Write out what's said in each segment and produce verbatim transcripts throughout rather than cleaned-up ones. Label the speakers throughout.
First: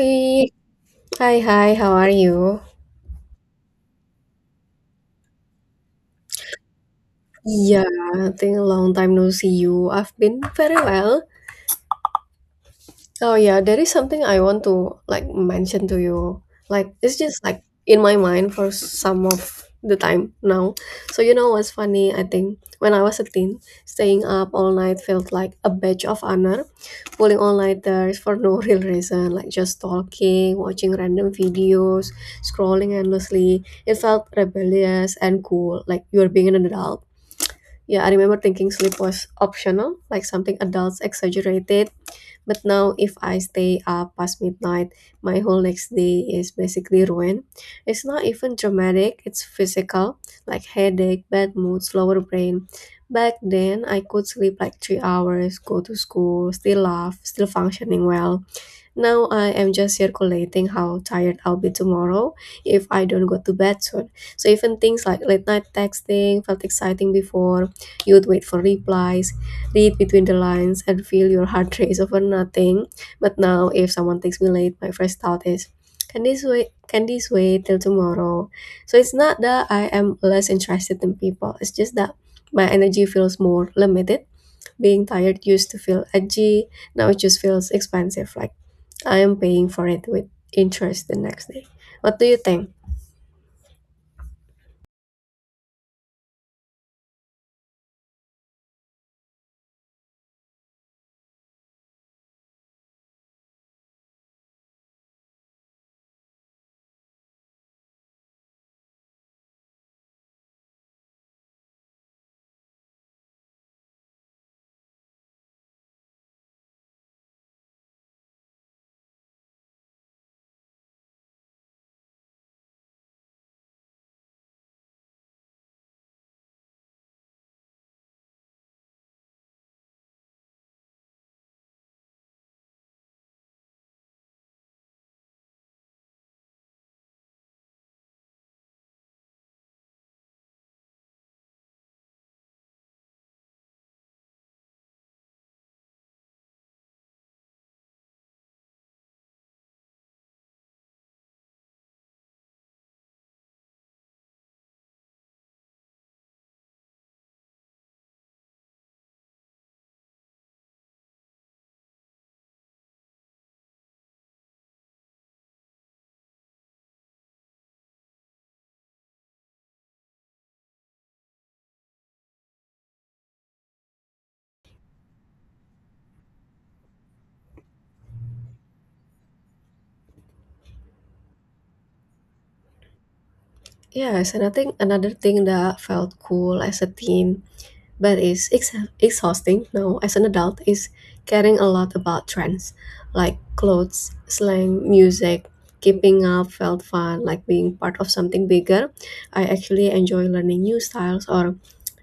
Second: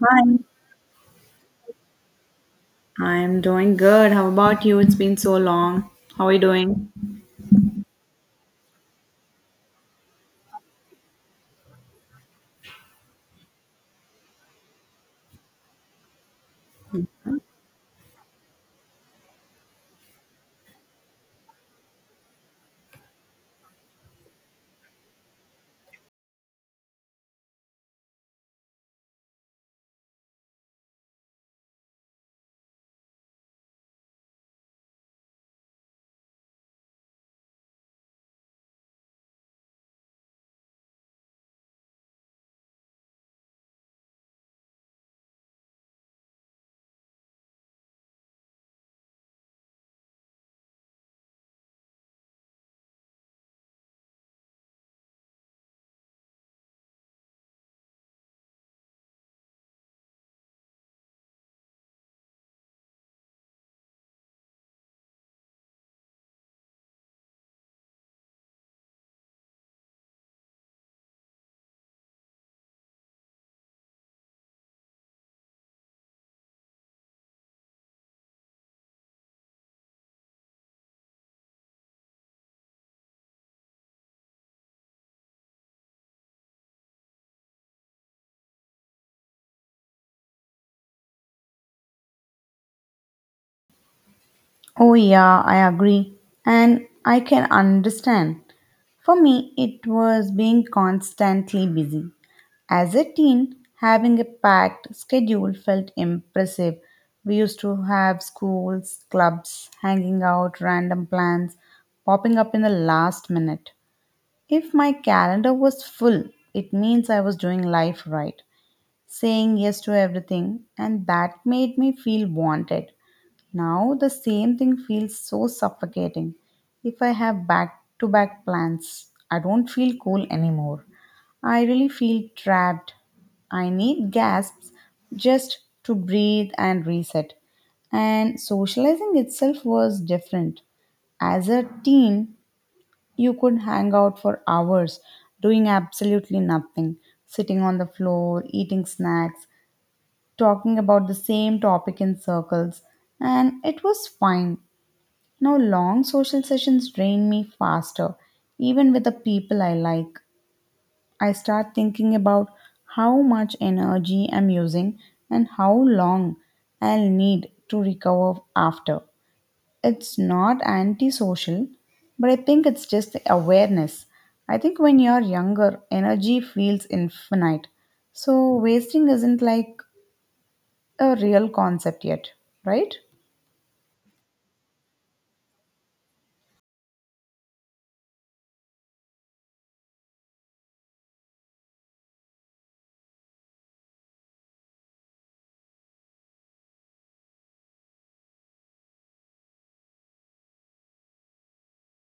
Speaker 1: Hi,
Speaker 2: hi, hi, how are you?
Speaker 1: I'm doing good. How about you? It's been so long. How are you doing?
Speaker 2: Yeah, I think long time no see you. I've been very well. Oh yeah, there is something I want to like mention to you. Like it's just like in my mind for some of the time now. So you know what's funny? I think when I was a teen, staying up all night felt like a badge of honor. Pulling all nighters for no real reason, like just talking, watching random videos, scrolling endlessly. It felt rebellious and cool, like you're being an adult. Yeah, I remember thinking sleep was optional, like something adults exaggerated. But now, if I stay up past midnight, my whole next day is basically ruined. It's not even dramatic, it's physical, like headache, bad mood, slower brain. Back then, I could sleep like three hours, go to school, still laugh, still functioning well. Now I am just circulating how tired I'll be tomorrow if I don't go to bed soon. So even things like late night texting felt exciting before. You'd wait for replies, read between the lines, and feel your heart race over nothing. But now if someone texts me late, my first thought is, can this wait? Can this wait till tomorrow? So it's not that I am less interested in people. It's just that my energy feels more limited. Being tired used to feel edgy, now it just feels expensive, like I am paying for it with interest the next day. What do you think?
Speaker 1: Oh, yeah, I agree. And I can understand. For me, it was being constantly busy. As a teen, having a packed schedule felt impressive. We used to have schools, clubs, hanging out, random plans popping up in the last minute. If my calendar was full, it means I was doing life right, saying yes to everything, and that made me feel wanted. Now the same thing feels so suffocating. If I have back to back plans, I don't feel cool anymore. I really feel trapped. I need gasps just to breathe and reset. And socializing itself was different. As a teen, you could hang out for hours doing absolutely nothing, sitting on the floor, eating snacks, talking about the same topic in circles, and it was fine. Now, long social sessions drain me faster, even with the people I like. I start thinking about how much energy I'm using and how long I'll need to recover after. It's not antisocial, but I think it's just the awareness. I think when you're younger, energy feels infinite. So, wasting isn't like a real concept yet, right?
Speaker 2: Yes, and I think another thing that felt cool as a teen but it's ex- exhausting now as an adult is caring a lot about trends, like clothes, slang, music. Keeping up felt fun, like being part of something bigger. I actually enjoy learning new styles or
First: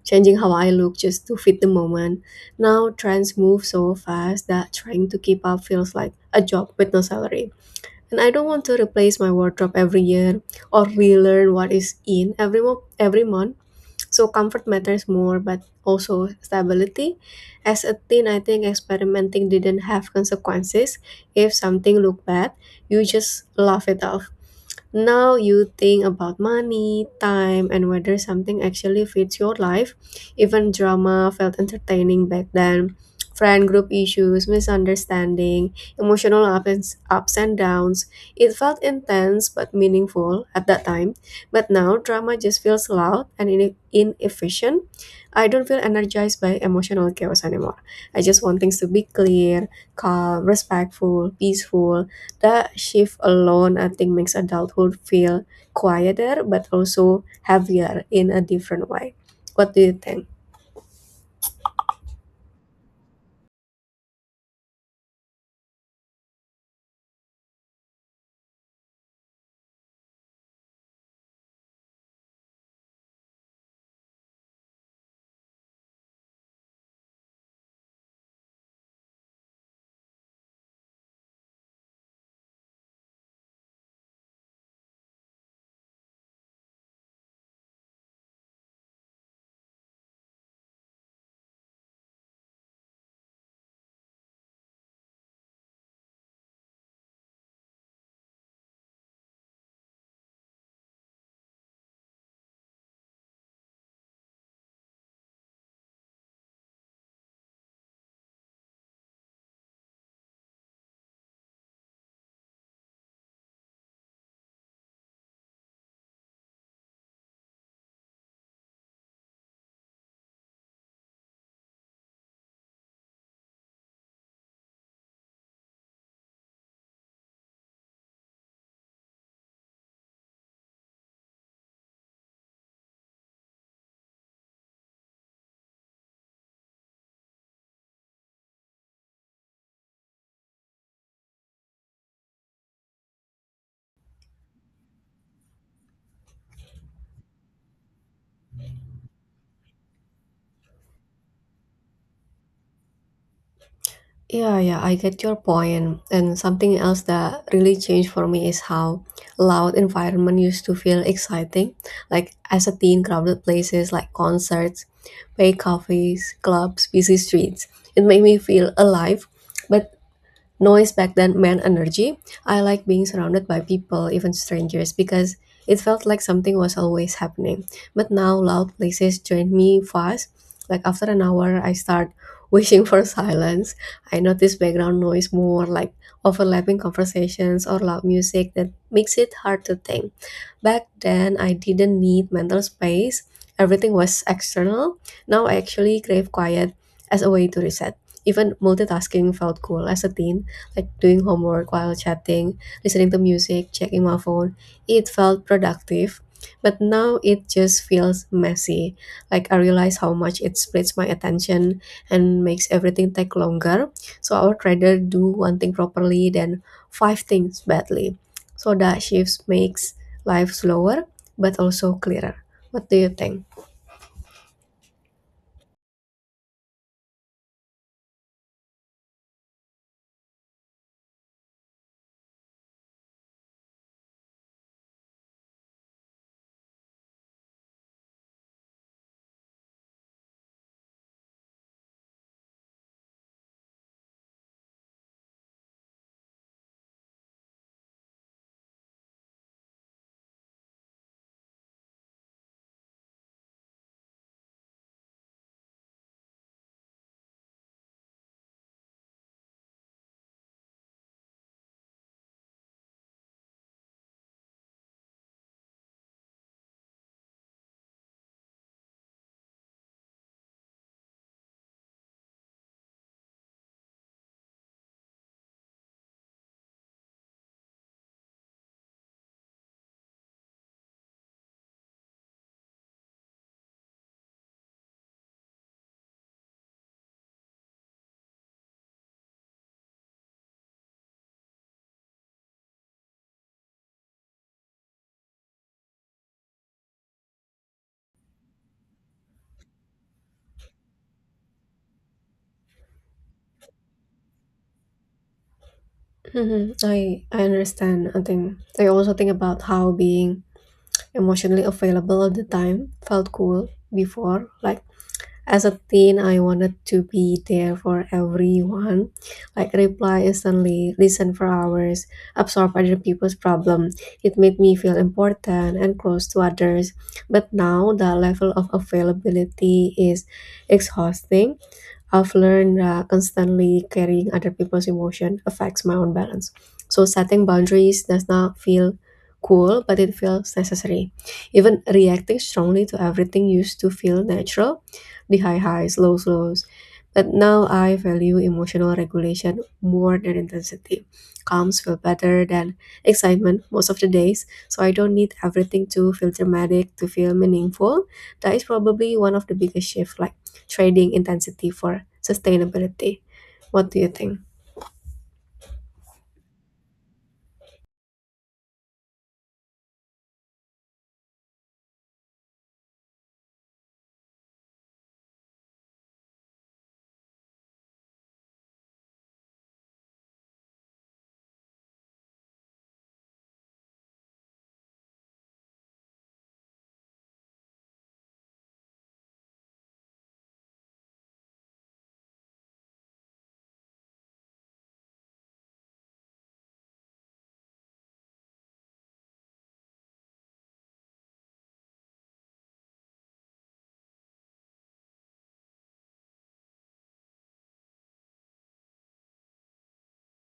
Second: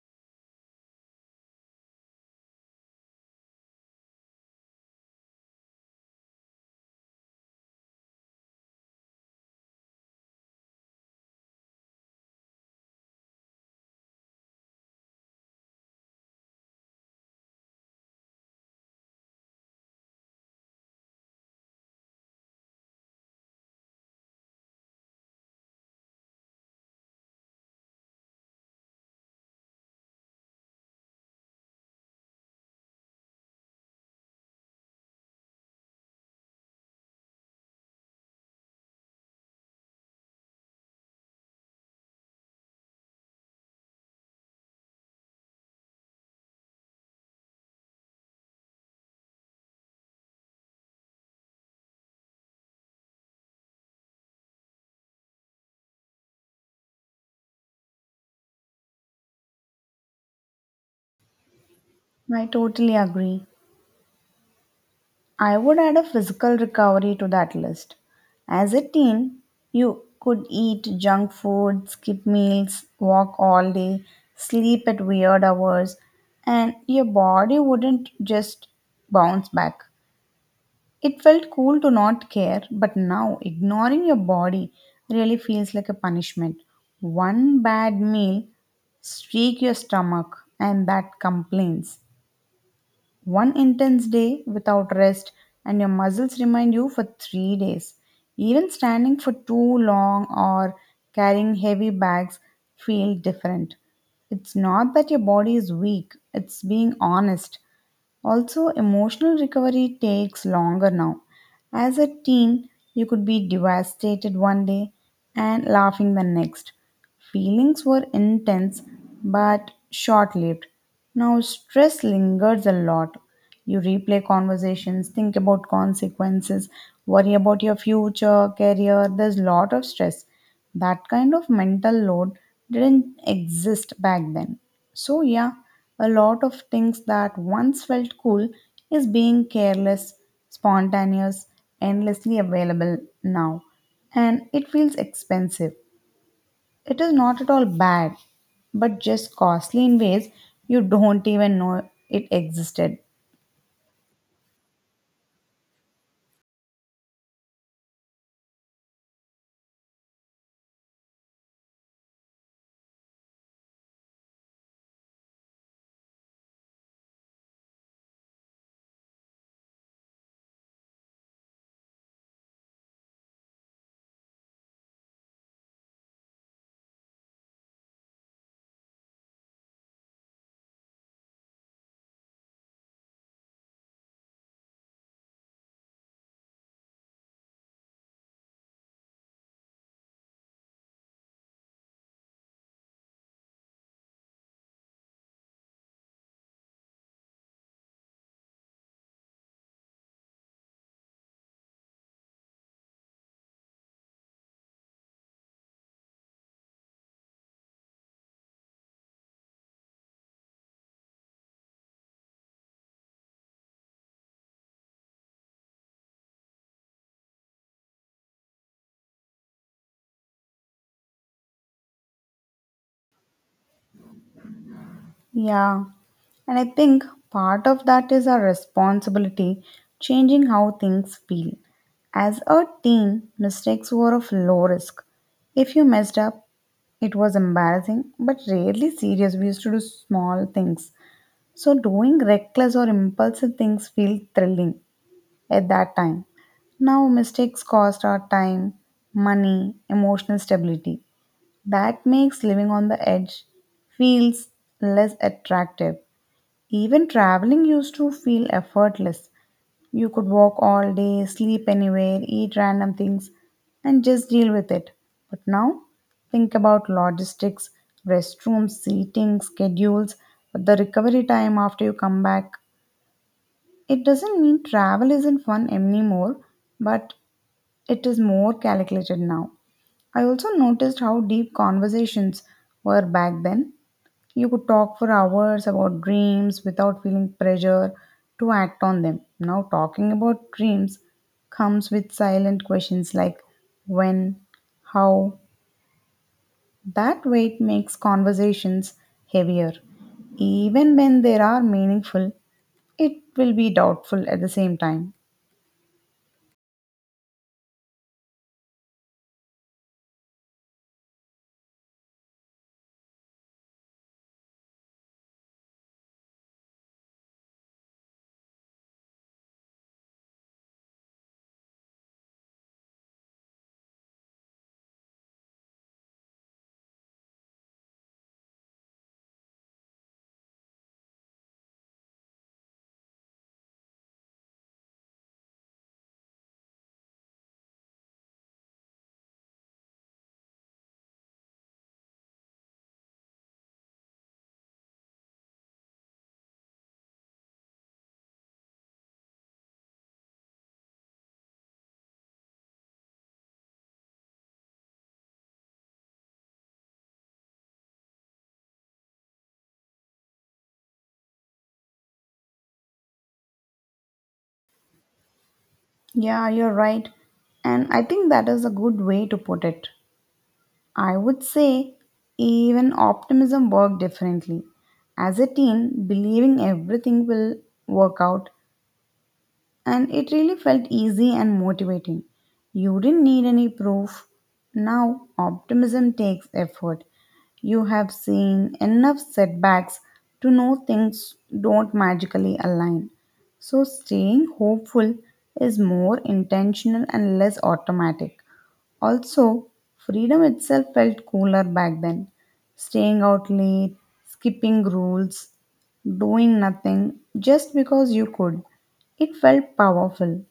Speaker 2: changing how I look just to fit the moment. Now trends move so fast that trying to keep up feels like a job with no salary, and I don't want to replace my wardrobe every year or relearn what is in every mo- every month. So comfort matters more, but also stability. As a teen, I think experimenting didn't have consequences. If something looked bad, you just laugh it off. Now you think about money, time, and whether something actually fits your life. Even drama felt entertaining back then. Friend group issues, misunderstanding, emotional ups, ups and downs. It felt intense but meaningful at that time. But now drama just feels loud and ine- inefficient. I don't feel energized by emotional chaos anymore. I just want things to be clear, calm, respectful, peaceful. That shift alone, I think, makes adulthood feel quieter but also heavier in a different way. What do you think?
Speaker 1: I totally agree. I would add a physical recovery to that list. As a teen, you could eat junk food, skip meals, walk all day, sleep at weird hours, and your body wouldn't just bounce back. It felt cool to not care, but now ignoring your body really feels like a punishment. One bad meal streak your stomach and that complains. One intense day without rest, and your muscles remind you for three days. Even standing for too long or carrying heavy bags feel different. It's not that your body is weak, it's being honest. Also, emotional recovery takes longer now. As a teen, you could be devastated one day and laughing the next. Feelings were intense but short lived. Now, stress lingers a lot. You replay conversations, think about consequences, worry about your future, career. There's a lot of stress. That kind of mental load didn't exist back then. So, yeah, a lot of things that once felt cool is being careless, spontaneous, endlessly available now. And it feels expensive. It is not at all bad, but just costly in ways you don't even know it existed.
Speaker 2: Yeah, yeah, I get your point. And something else that really changed for me is how loud environment used to feel exciting. Like as a teen, crowded places like concerts, pay cafes, clubs, busy streets. It made me feel alive. But noise back then meant energy. I like being surrounded by people, even strangers, because it felt like something was always happening. But now loud places drain me fast. Like after an hour, I start wishing for silence. I notice background noise more, like overlapping conversations or loud music that makes it hard to think. Back then, I didn't need mental space. Everything was external. Now I actually crave quiet as a way to reset. Even multitasking felt cool as a teen, like doing homework while chatting, listening to music, checking my phone. It felt productive, but now it just feels messy. Like I realize how much it splits my attention and makes everything take longer. So I would rather do one thing properly than five things badly. So that shifts makes life slower but also clearer. What do you think?
Speaker 1: Yeah, and I think part of that is our responsibility changing how things feel. As a teen, mistakes were of low risk. If you messed up, it was embarrassing but rarely serious. We used to do small things. So, doing reckless or impulsive things feel thrilling at that time. Now, mistakes cost our time, money, emotional stability. That makes living on the edge feels less attractive. Even traveling used to feel effortless. You could walk all day, sleep anywhere, eat random things, and just deal with it. But now, think about logistics, restrooms, seating, schedules, the recovery time after you come back. It doesn't mean travel isn't fun anymore, but it is more calculated now. I also noticed how deep conversations were back then. You could talk for hours about dreams without feeling pressure to act on them. Now, talking about dreams comes with silent questions like when, how. That weight makes conversations heavier. Even when they are meaningful, it will be doubtful at the same time.
Speaker 2: hmm I I understand. I think I also think about how being emotionally available all the time, felt cool before. Like as a teen, I wanted to be there for everyone, like reply instantly, listen for hours, absorb other people's problem. It made me feel important and close to others. But now the level of availability is exhausting. I've learned uh, constantly carrying other people's emotion affects my own balance. So setting boundaries does not feel cool, but it feels necessary. Even reacting strongly to everything used to feel natural, the high highs, lows lows. But now I value emotional regulation more than intensity. Calms feel better than excitement most of the days, so I don't need everything to feel dramatic to feel meaningful. That is probably one of the biggest shifts, trading intensity for sustainability. What do you think?
Speaker 1: Yeah, you're right. And I think that is a good way to put it. I would say even optimism worked differently. As a teen, believing everything will work out and it really felt easy and motivating. You didn't need any proof. Now, optimism takes effort. You have seen enough setbacks to know things don't magically align. So, staying hopeful is more intentional and less automatic. Also, freedom itself felt cooler back then. Staying out late, skipping rules, doing nothing just because you could. It felt powerful.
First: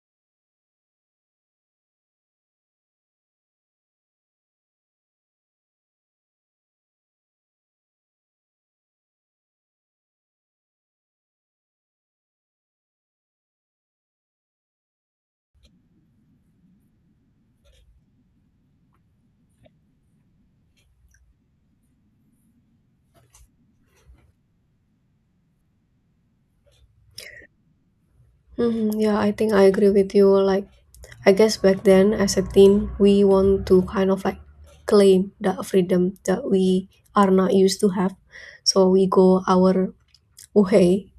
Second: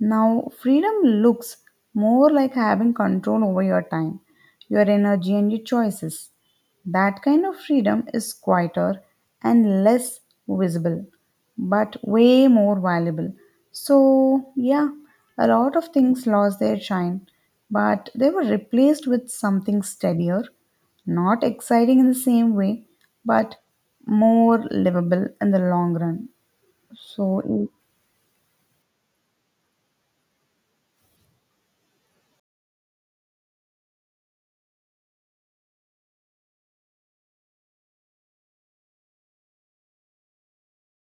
Speaker 1: Now, freedom looks more like having control over your time, your energy, and your choices. That kind of freedom is quieter and less visible, but way more valuable. So, yeah, a lot of things lost their shine, but they were replaced with something steadier, not exciting in the same way, but more livable in the long run. So,
Speaker 2: Hmm, yeah, I think I agree with you. Like, I guess back then as a teen, we want to kind of like claim the freedom that we are not used to have. So we go our way,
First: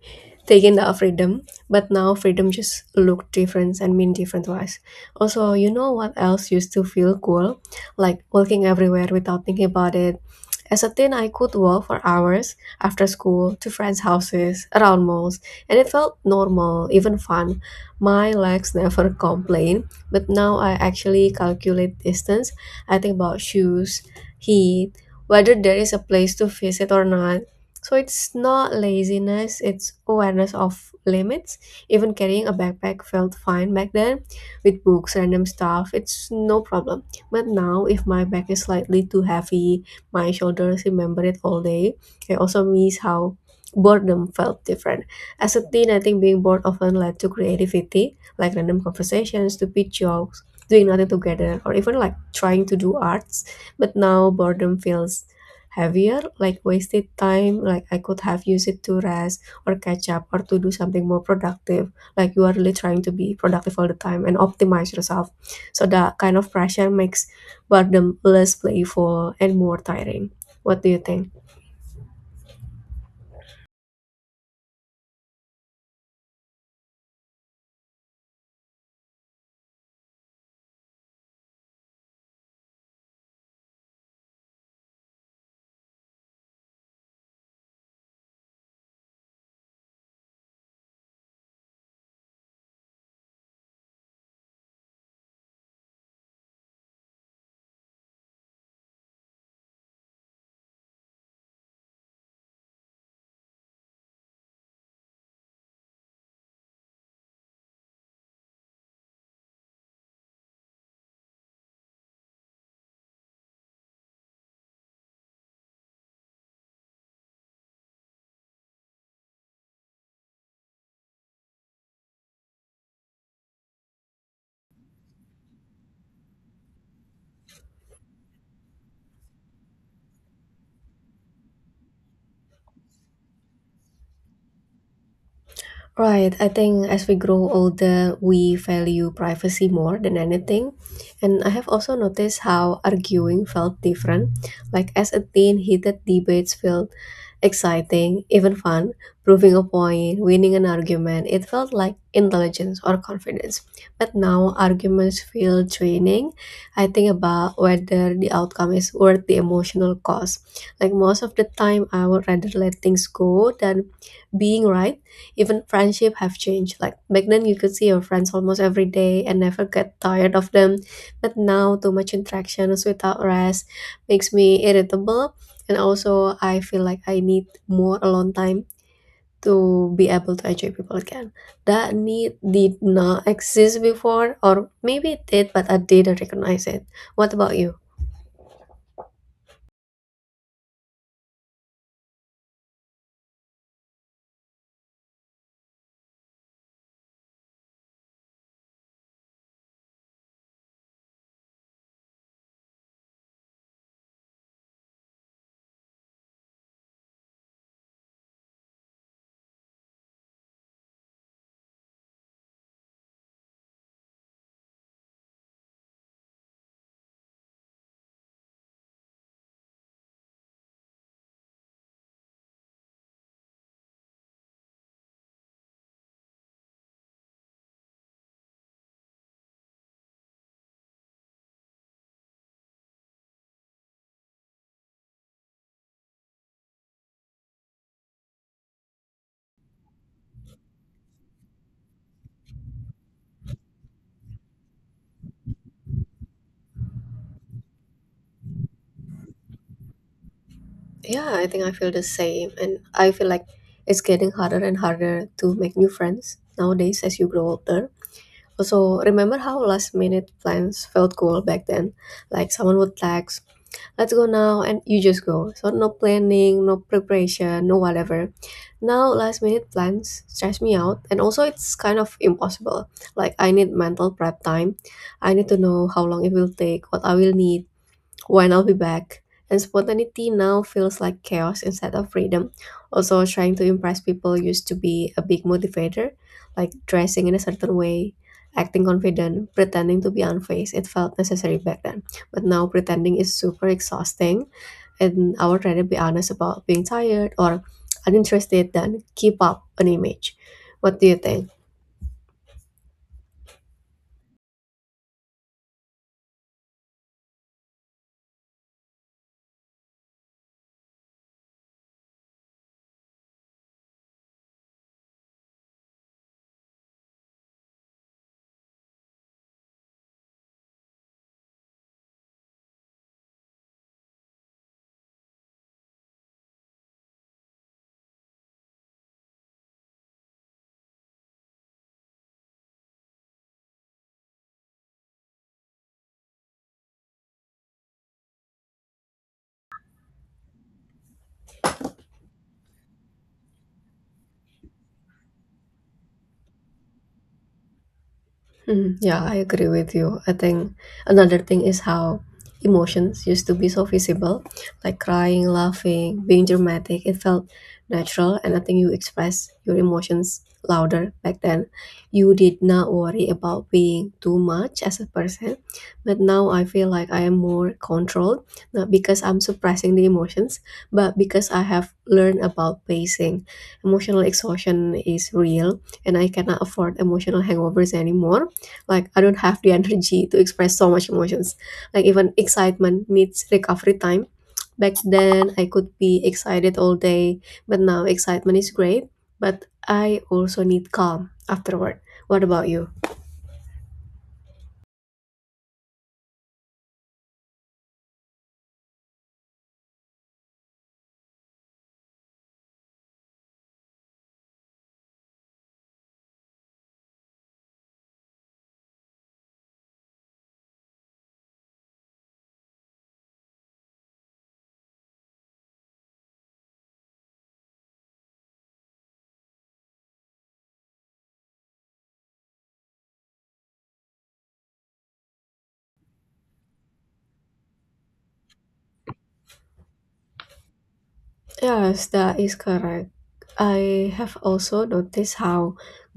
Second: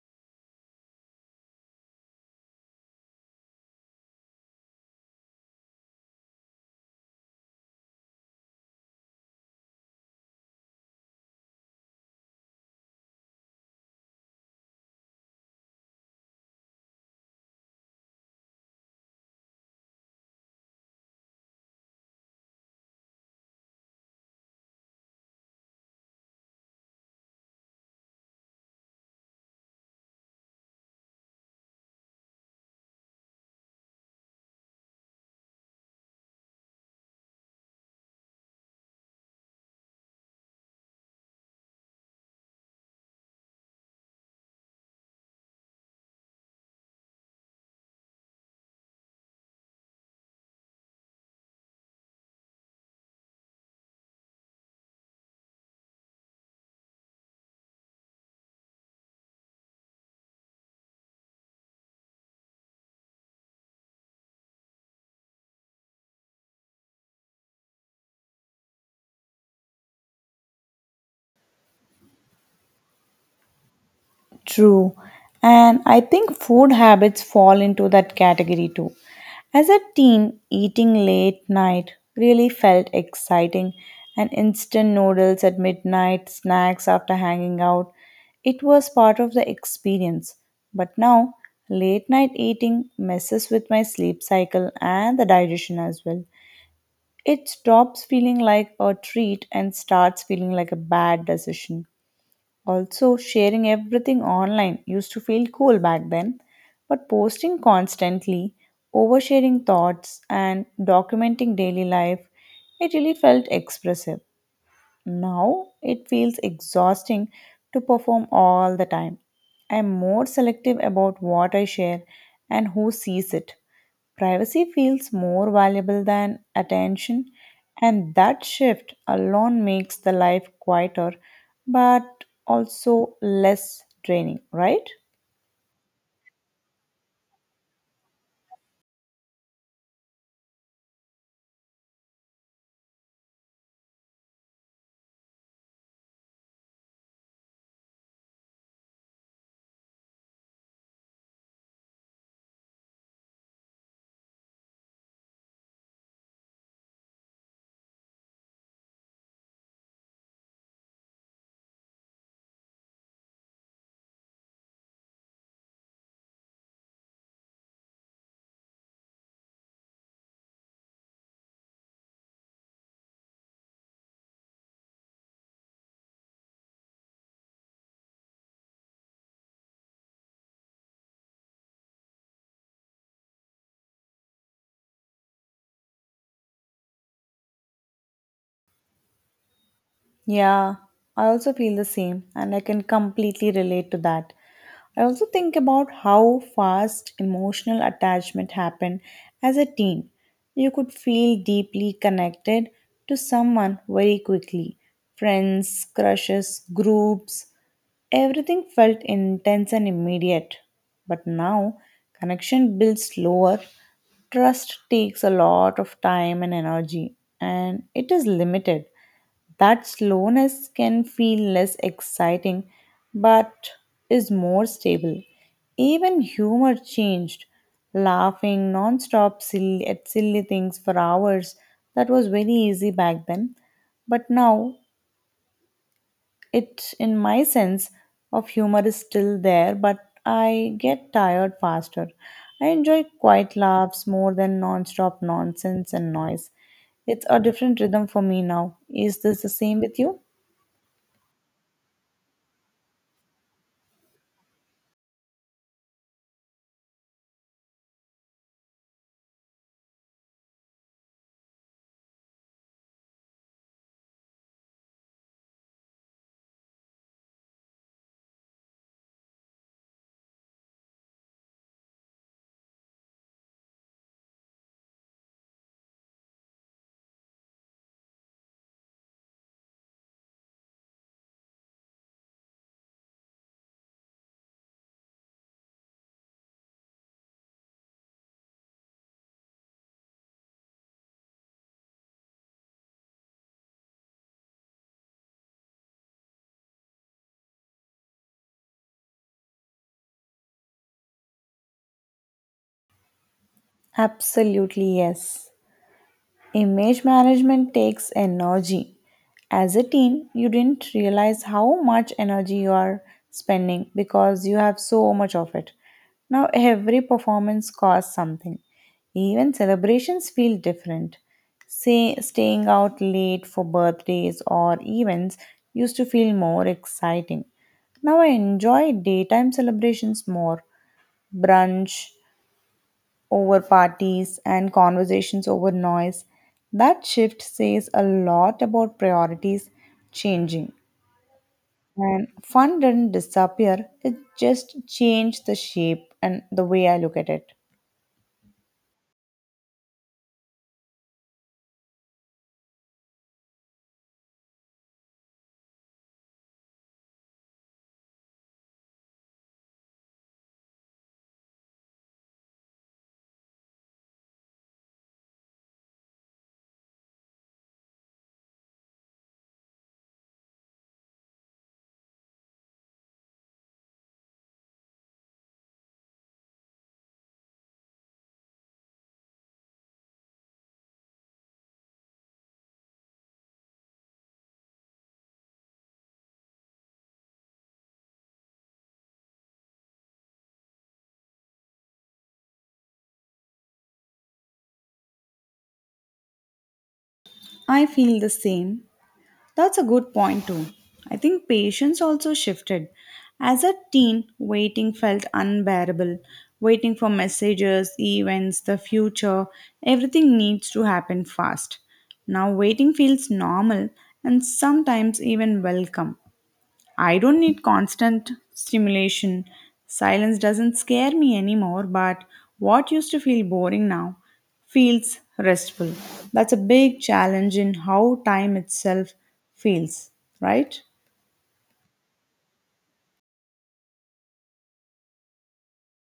Speaker 2: taking the freedom. But now freedom just look different and mean different to us. Also, you know what else used to feel cool, like walking everywhere without thinking about it? As a teen, I could walk for hours after school, to friends houses, around malls, and it felt normal, even fun. My legs never complain. But now I actually calculate distance. I think about shoes, heat, whether there is a place to visit or not. So it's not laziness, it's awareness of limits. Even carrying a backpack felt fine back then, with books, random stuff, it's no problem. But now, if my back is slightly too heavy, my shoulders remember it all day. I also miss how boredom felt different. As a teen, I think being bored often led to creativity, like random conversations, stupid jokes, doing nothing together, or even like trying to do arts. But now, boredom feels heavier, like wasted time, like I could have used it to rest or catch up or to do something more productive. Like you are really trying to be productive all the time and optimize yourself. So that kind of pressure makes boredom less playful and more tiring. What do you think?
Speaker 1: true. And I think food habits fall into that category too. As a teen, eating late night really felt exciting, and instant noodles at midnight, snacks after hanging out, it was part of the experience. But now, late night eating messes with my sleep cycle and the digestion as well. It stops feeling like a treat and starts feeling like a bad decision. Also, sharing everything online used to feel cool back then, but posting constantly, oversharing thoughts, and documenting daily life, it really felt expressive. Now it feels exhausting to perform all the time. I am more selective about what I share and who sees it. Privacy feels more valuable than attention, and that shift alone makes the life quieter but also less draining, right?
Speaker 2: Right. I think as we grow older, we value privacy more than anything. And I have also noticed how arguing felt different. Like as a teen, heated debates felt exciting, even fun. Proving a point, winning an argument, it felt like intelligence or confidence. But now arguments feel draining. I think about whether the outcome is worth the emotional cost. Like most of the time, I would rather let things go than being right. Even friendship have changed. Like back then you could see your friends almost every day and never get tired of them. But now too much interactions without rest makes me irritable, and also I feel like I need more alone time to be able to enjoy people again. That need did not exist before, or maybe it did but I didn't recognize it. What about you?
Speaker 1: Yeah, I also feel the same, and I can completely relate to that. I also think about how fast emotional attachment happened as a teen. You could feel deeply connected to someone very quickly. Friends, crushes, groups, everything felt intense and immediate, but now connection builds slower. Trust takes a lot of time and energy, and it is limited. That slowness can feel less exciting, but is more stable. Even humor changed. Laughing non-stop silly, at silly things for hours, that was very easy back then. But now it, in my sense, of humor is still there, but I get tired faster. I enjoy quiet laughs more than non-stop nonsense and noise. It's a different rhythm for me now. Is this the same with you?
Speaker 2: Yeah, I think I feel the same, and I feel like it's getting harder and harder to make new friends nowadays as you grow older. Also, remember how last minute plans felt cool back then? Like someone would text, let's go now, and you just go. So, no planning, no preparation, no whatever. Now, last minute plans stress me out, and also it's kind of impossible. Like, I need mental prep time. I need to know how long it will take, what I will need, when I'll be back. And spontaneity now feels like chaos instead of freedom. Also, trying to impress people used to be a big motivator, like dressing in a certain way, acting confident, pretending to be unfazed. It felt necessary back then. But now, pretending is super exhausting, and I would rather be honest about being tired or uninterested than keep up an image. What do you think?
Speaker 1: Absolutely, yes. Image management takes energy. As a teen, you didn't realize how much energy you are spending because you have so much of it. Now, every performance costs something. Even celebrations feel different. Say, staying out late for birthdays or events used to feel more exciting. Now, I enjoy daytime celebrations more, brunch, over parties and conversations over noise. That shift says a lot about priorities changing. And fun didn't disappear, it just changed the shape and the way I look at it.
Speaker 2: Mhm. Yeah, I agree with you. I think another thing is how emotions used to be so visible, like crying, laughing, being dramatic. It felt natural, and I think you express your emotions louder back then. You did not worry about being too much as a person, but now I feel like I am more controlled, not because I'm suppressing the emotions, but because I have learned about pacing. Emotional exhaustion is real, and I cannot afford emotional hangovers anymore. Like I don't have the energy to express so much emotions. Like even excitement needs recovery time. Back then I could be excited all day, but now excitement is great, but I also need calm afterward. What about you?
Speaker 1: I feel the same. That's a good point, too. I think patience also shifted. As a teen, waiting felt unbearable. Waiting for messages, events, the future, everything needs to happen fast. Now, waiting feels normal and sometimes even welcome. I don't need constant stimulation. Silence doesn't scare me anymore, but what used to feel boring now feels restful. That's a big challenge in how time itself feels, right?
Speaker 2: Yes, that is correct. I have also noticed how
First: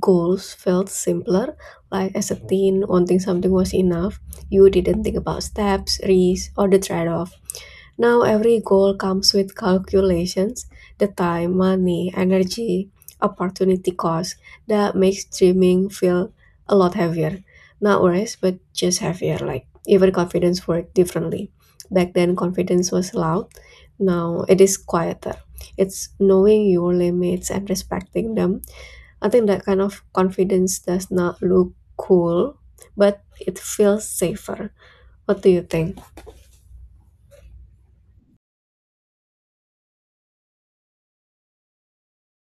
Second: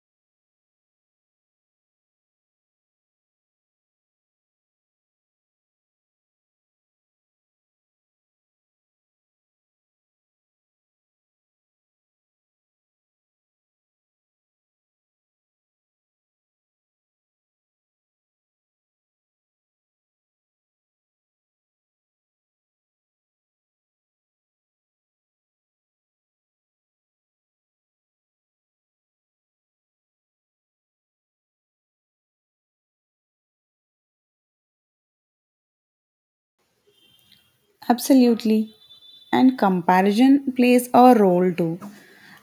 Speaker 2: goals felt simpler. Like as a teen, wanting something was enough. You didn't think about steps, risks, or the trade-off. Now every goal comes with calculations, the time, money, energy, opportunity cost. That makes dreaming feel a lot heavier. Not worse, but just heavier. Like even confidence worked differently. Back then confidence was loud. Now it is quieter. It's knowing your limits and respecting them. I think that kind of confidence does not look cool, but it feels safer. What do you think?
Speaker 1: Absolutely. And comparison plays a role too.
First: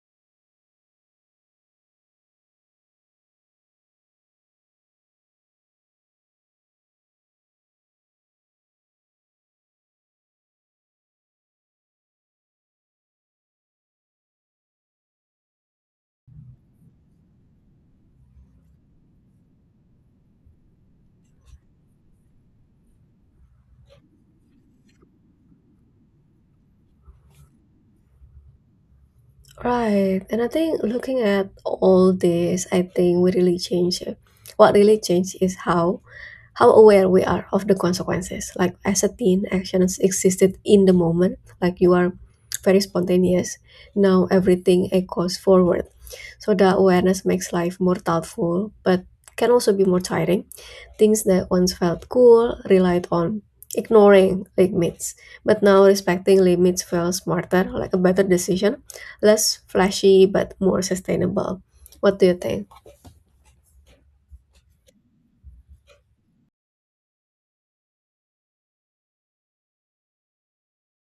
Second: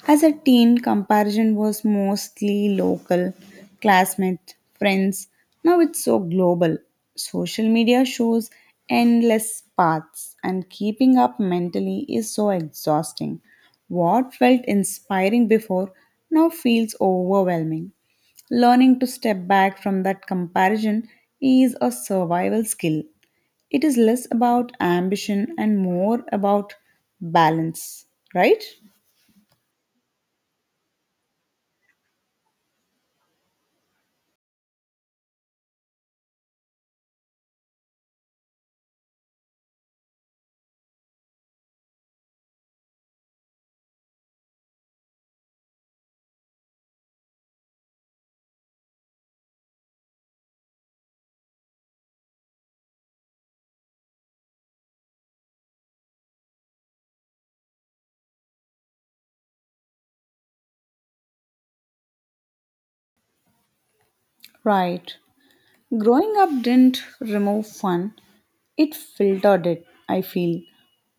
Speaker 1: As a teen, comparison was mostly local, classmates, friends. Now it's so global. Social media shows endless paths, and keeping up mentally is so exhausting. What felt inspiring before now feels overwhelming. Learning to step back from that comparison is a survival skill. It is less about ambition and more about balance, right?
Speaker 2: Right. And I think looking at all this, I think we really change it. What really changed is how how aware we are of the consequences. Like as a teen, actions existed in the moment. Like you are very spontaneous. Now everything echoes forward. So the awareness makes life more thoughtful, but can also be more tiring. Things that once felt cool relied on ignoring limits, but now respecting limits feels smarter, like a better decision, less flashy but more sustainable. What do you think?
Speaker 1: Right. Growing up didn't remove fun, it filtered it, I feel.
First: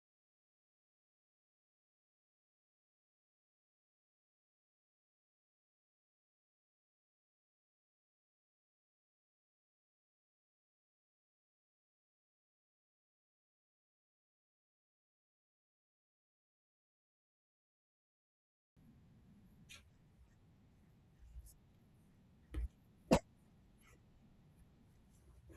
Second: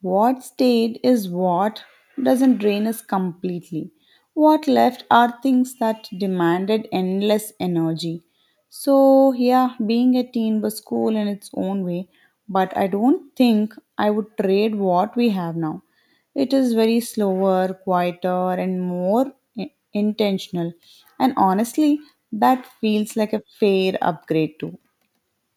Speaker 1: What stayed is what doesn't drain us completely. What left are things that demanded endless energy. So, yeah, being a teen was cool in its own way, but I don't think I would trade what we have now. It is very slower, quieter, and more i- intentional. And honestly, that feels like a fair upgrade too.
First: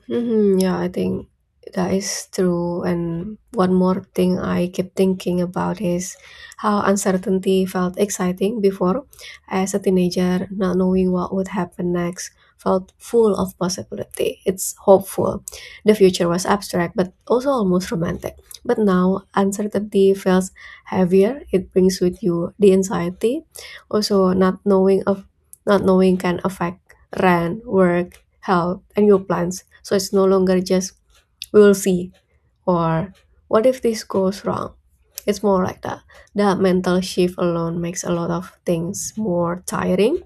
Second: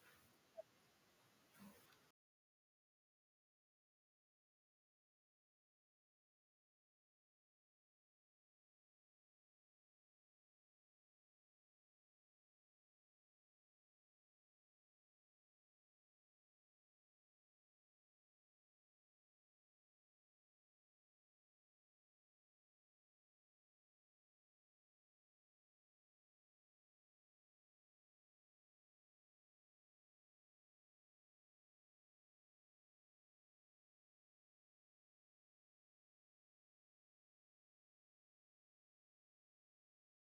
Speaker 2: hmm Yeah, I think that is true. And one more thing I keep thinking about is how uncertainty felt exciting before. As a teenager, not knowing what would happen next felt full of possibility. It's hopeful. The future was abstract, but also almost romantic. But now, uncertainty feels heavier. It brings with you the anxiety. Also, not knowing of not knowing can affect rent, work, health and your plans. So it's no longer just we will see or what if this goes wrong. It's more like that. That mental shift alone makes a lot of things more tiring,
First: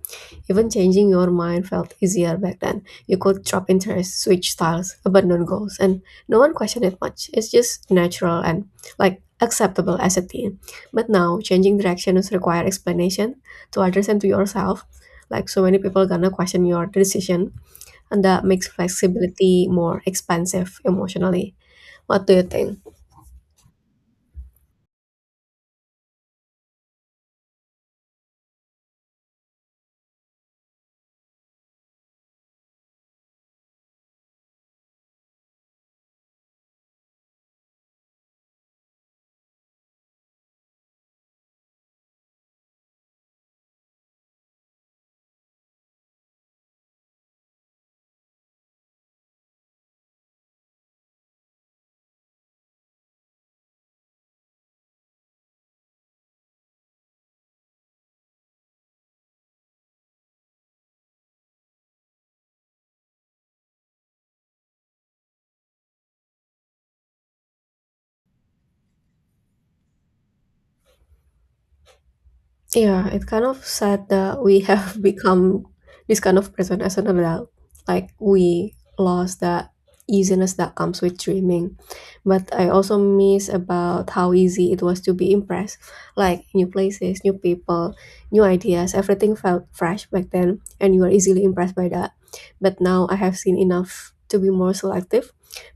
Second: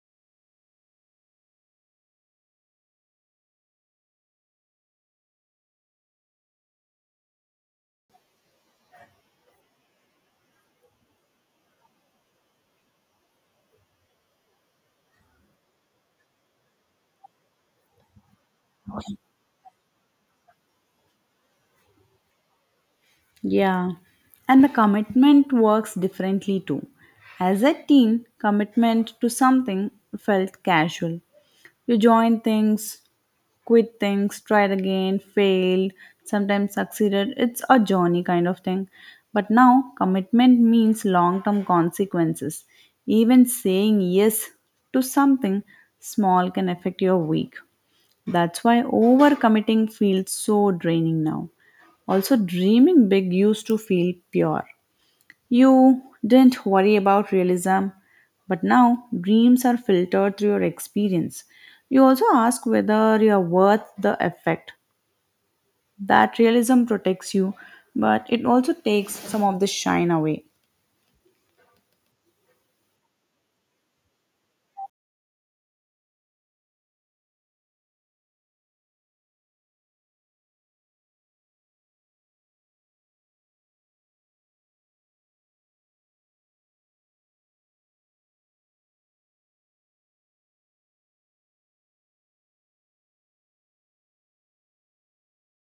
Speaker 2: even changing your mind felt easier back then. You could drop interests, switch styles, abandon goals, and no one questioned it much. It's just natural and like acceptable as a teen. But now, changing directions require explanation to others and to yourself. Like so many people gonna question your decision, and that makes flexibility more expensive emotionally. What do you think?
Speaker 1: Yeah, and the commitment works differently too. As a teen, commitment to something felt casual. You joined things, quit things, tried again, failed, sometimes succeeded. It's a journey kind of thing. But now, commitment means long term consequences. Even saying yes to something small can affect your week. That's why overcommitting feels so draining now. Also, dreaming big used to feel pure. You didn't worry about realism, but now dreams are filtered through your experience. You also ask whether you are worth the effect. That realism protects you, but it also takes some of the shine away.
Speaker 2: Yeah, it's kind of sad that we have become this kind of person as an adult. Like we lost that easiness that comes with dreaming. But I also miss about how easy it was to be impressed. Like new places, new people, new ideas, everything felt fresh back then and you were easily impressed by that. But now I have seen enough to be more selective.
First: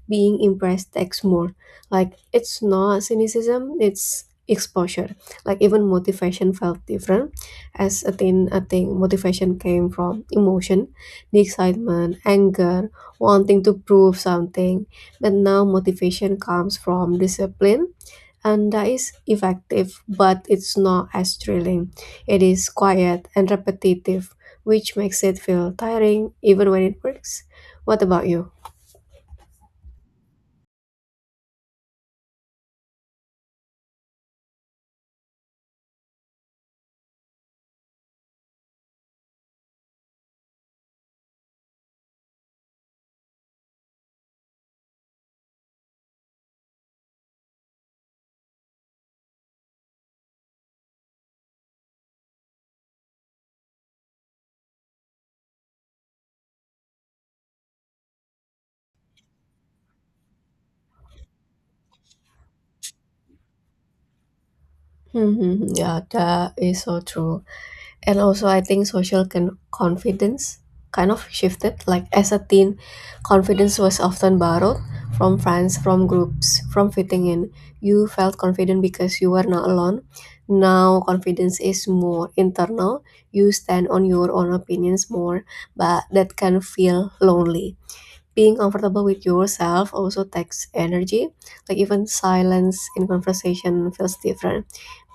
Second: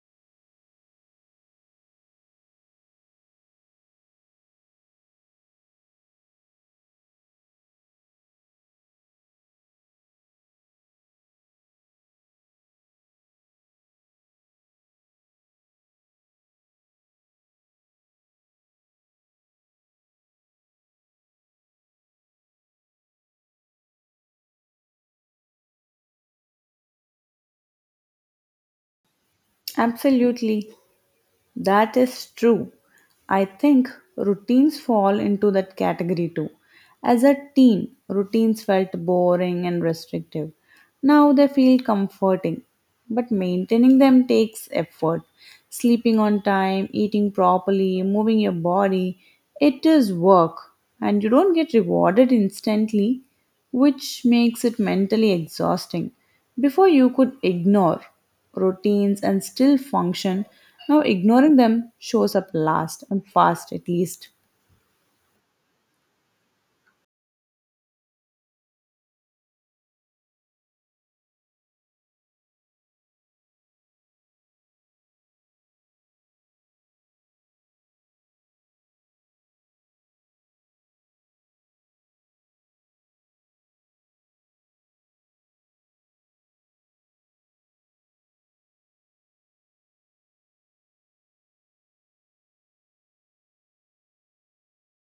Speaker 2: Being impressed takes more. Like it's not cynicism, it's exposure. Like even motivation felt different. As a teen, I think motivation came from emotion, the excitement, anger, wanting to prove something. But now motivation comes from discipline, and that is effective but it's not as thrilling. It is quiet and repetitive, which makes it feel tiring even when it works. What about you?
Speaker 1: Absolutely, that is true. I think routines fall into that category too. As a teen, routines felt boring and restrictive. Now they feel comforting, but maintaining them takes effort. Sleeping on time, eating properly, moving your body, it is work and you don't get rewarded instantly, which makes it mentally exhausting. Before you could ignore routines and still function, now ignoring them shows up last and fast at least.
Speaker 2: Hmm yeah, that is so true. And also I think social con- confidence kind of shifted. Like as a teen, confidence was often borrowed from friends, from groups, from fitting in. You felt confident because you were not alone. Now confidence is more internal. You stand on your own opinions more, but that can feel lonely. Being comfortable with yourself also takes energy. Like even silence in conversation feels different.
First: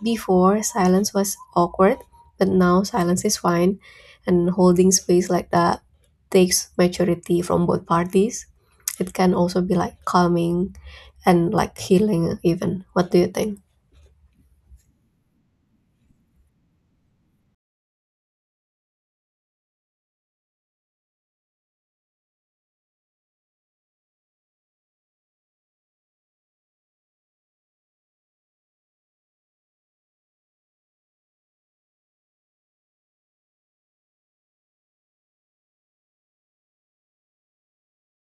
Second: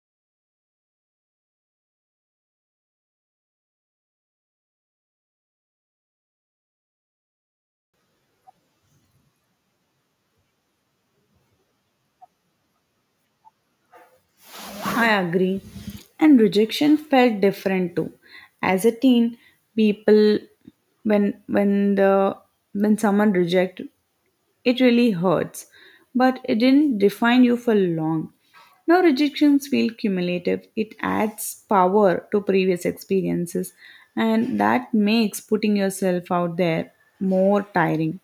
Speaker 2: Before silence was awkward, but now silence is fine, and holding space like that takes maturity from both parties. It can also be like calming and like healing even. What do you think?
Speaker 1: I agree. And rejection felt different too. As a teen, people when when the when someone reject it really hurts. But it didn't define you for long. Now rejections feel cumulative. It adds power to previous experiences and that makes putting yourself out there more tiring.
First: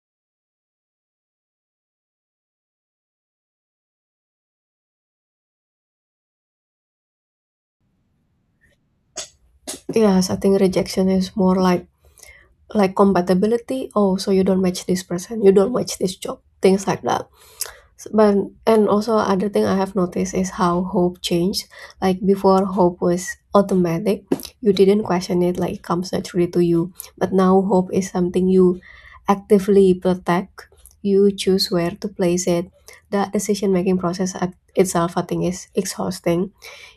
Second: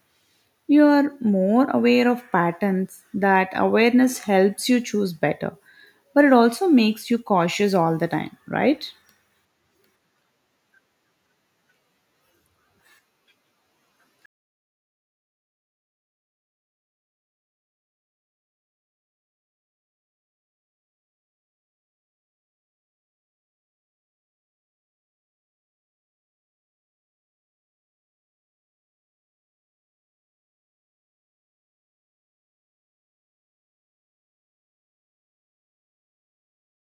Speaker 1: You are more aware of patterns. That awareness helps you choose better, but it also makes you cautious all the time, right?
Speaker 2: Yes, I think rejection is more like like compatibility. Oh, so you don't match this person, you don't match this job, things like that. S- But and also other thing I have noticed is how hope changed. Like before, hope was automatic. You didn't question it, like it comes naturally to you. But now hope is something you actively protect. You choose where to place it. The decision making process at itself, I think, is exhausting.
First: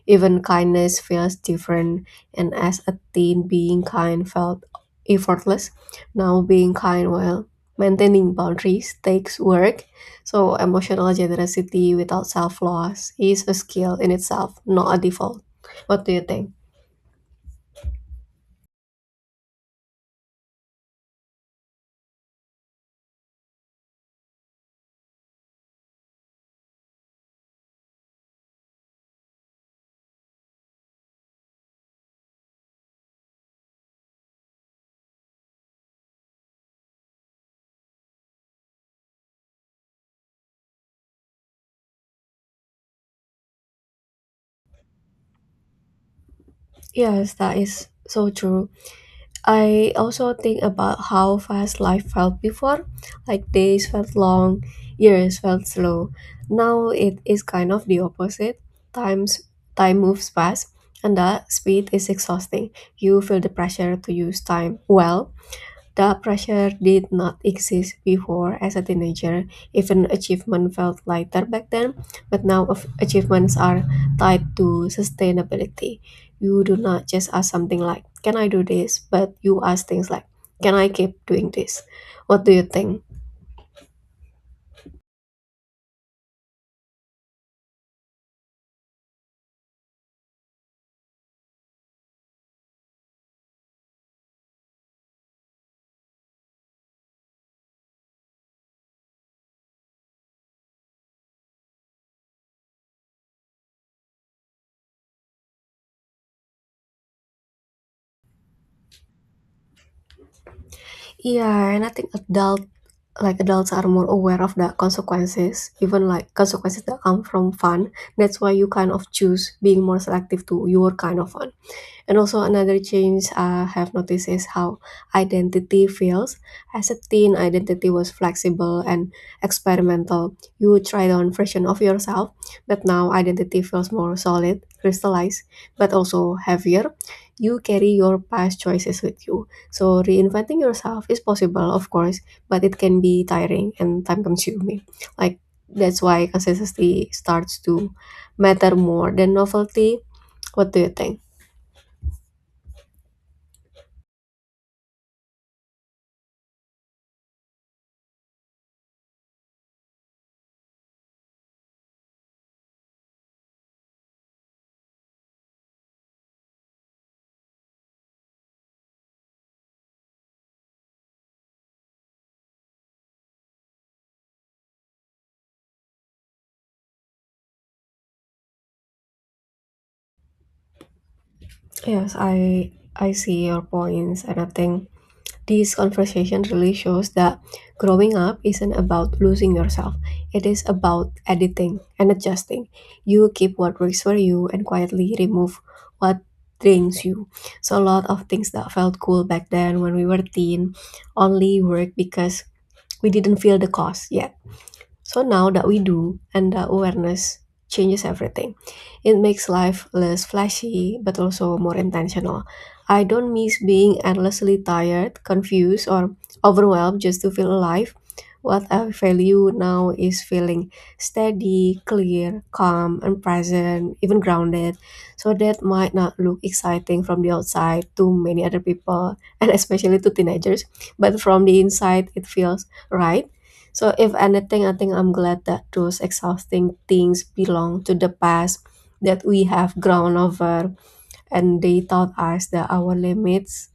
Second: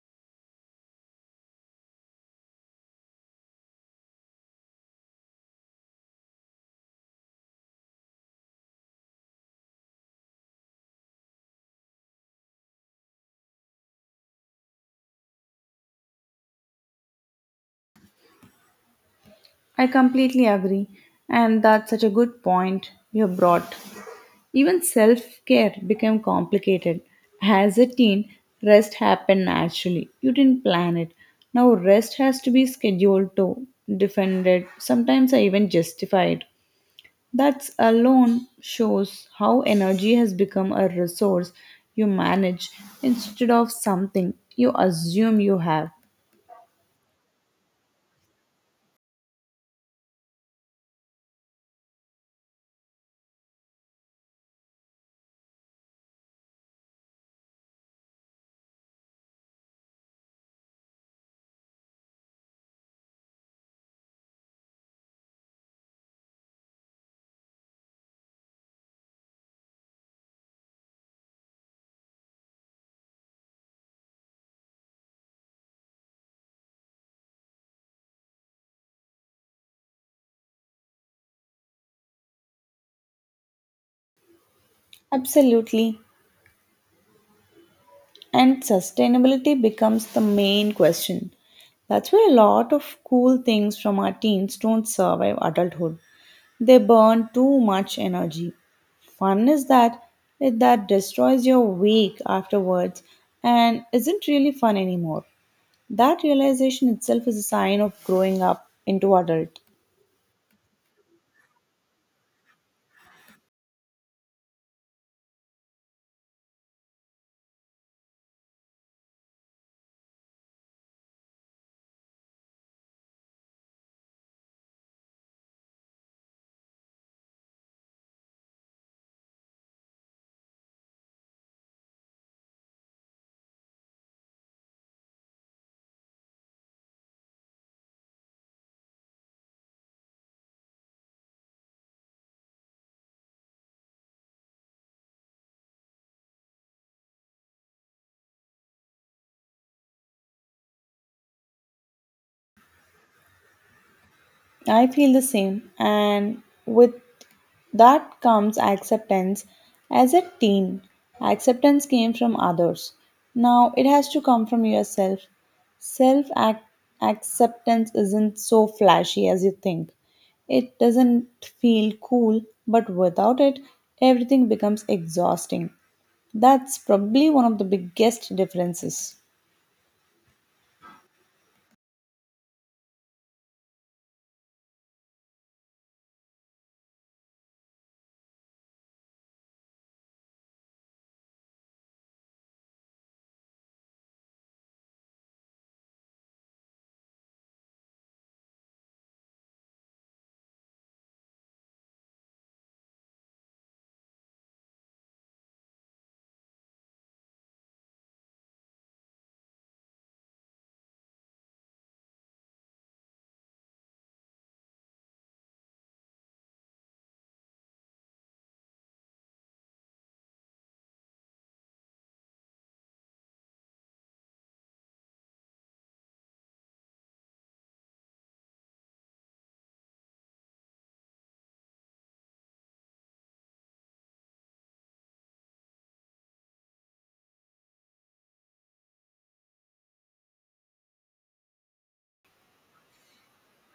Speaker 2: Even kindness feels different, and as a teen, being kind felt effortless. Now, being kind while maintaining boundaries takes work. So, emotional generosity without self loss is a skill in itself, not a default. What do you think?
Speaker 1: I completely agree. And that's such a good point you have brought. Even self care became complicated. As a teen, rest happened naturally. You didn't plan it. Now, rest has to be scheduled to, defended, sometimes I even justified. That alone shows how energy has become a resource you manage instead of something you assume you have.
Speaker 2: Yes, that is so true. I also think about how fast life felt before. Like days felt long, years felt slow. Now it is kind of the opposite. Times Time moves fast and that speed is exhausting. You feel the pressure to use time well. The pressure did not exist before as a teenager. Even achievement felt lighter back then, but now of- achievements are tied to sustainability. You do not just ask something like, can I do this? But you ask things like, can I keep doing this? What do you think?
Speaker 1: Absolutely. And sustainability becomes the main question. That's where a lot of cool things from our teens don't survive adulthood. They burn too much energy. Fun is that that destroys your week afterwards and isn't really fun anymore. That realization itself is a sign of growing up into adult.
Speaker 2: Yeah, and I think adult like adults are more aware of the consequences, even like consequences that come from fun. That's why you kind of choose being more selective to your kind of fun. And also another change uh, I have noticed is how identity feels. As a teen, identity was flexible and experimental. You would try on version of yourself, but now identity feels more solid, crystallized, but also heavier. You carry your past choices with you. So reinventing yourself is possible, of course, but it can be tiring and time consuming. Like that's why consistency starts to matter more than novelty. What do you think?
Speaker 1: I feel the same, and with that comes acceptance. As a teen, acceptance came from others. Now it has to come from yourself. Self ac- acceptance isn't so flashy as you think. It doesn't feel cool, but without it, everything becomes exhausting. That's probably one of the biggest differences.
Speaker 2: Yes, I I see your points, and I think this conversation really shows that growing up isn't about losing yourself. It is about editing and adjusting. You keep what works for you and quietly remove what drains you. So a lot of things that felt cool back then when we were teen only work because we didn't feel the cost yet. So now that we do, and that awareness changes everything. It makes life less flashy, but also more intentional. I don't miss being endlessly tired, confused, or overwhelmed just to feel alive. What I value now is feeling steady, clear, calm, and present, even grounded. So that might not look exciting from the outside to many other people, and especially to teenagers, but from the inside, it feels right. So, if anything, I think I'm glad that those exhausting things belong to the past, that we have grown over, and they taught us that our limits,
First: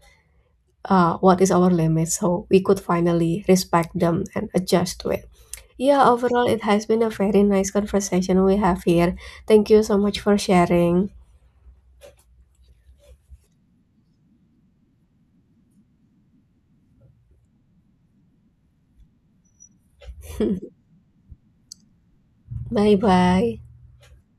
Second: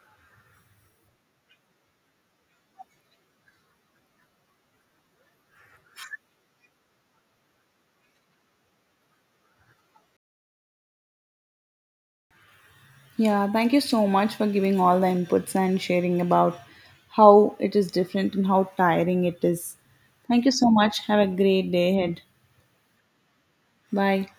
Speaker 2: uh, what is our limit, so we could finally respect them and adjust to it. Yeah, overall, it has been a very nice conversation we have here. Thank you so much for sharing.
Speaker 1: Yeah, thank you so much for giving all the inputs and sharing about how it is different and how tiring it is. Thank you so much. Have a great day ahead.
Speaker 2: Bye bye.
Speaker 1: Bye.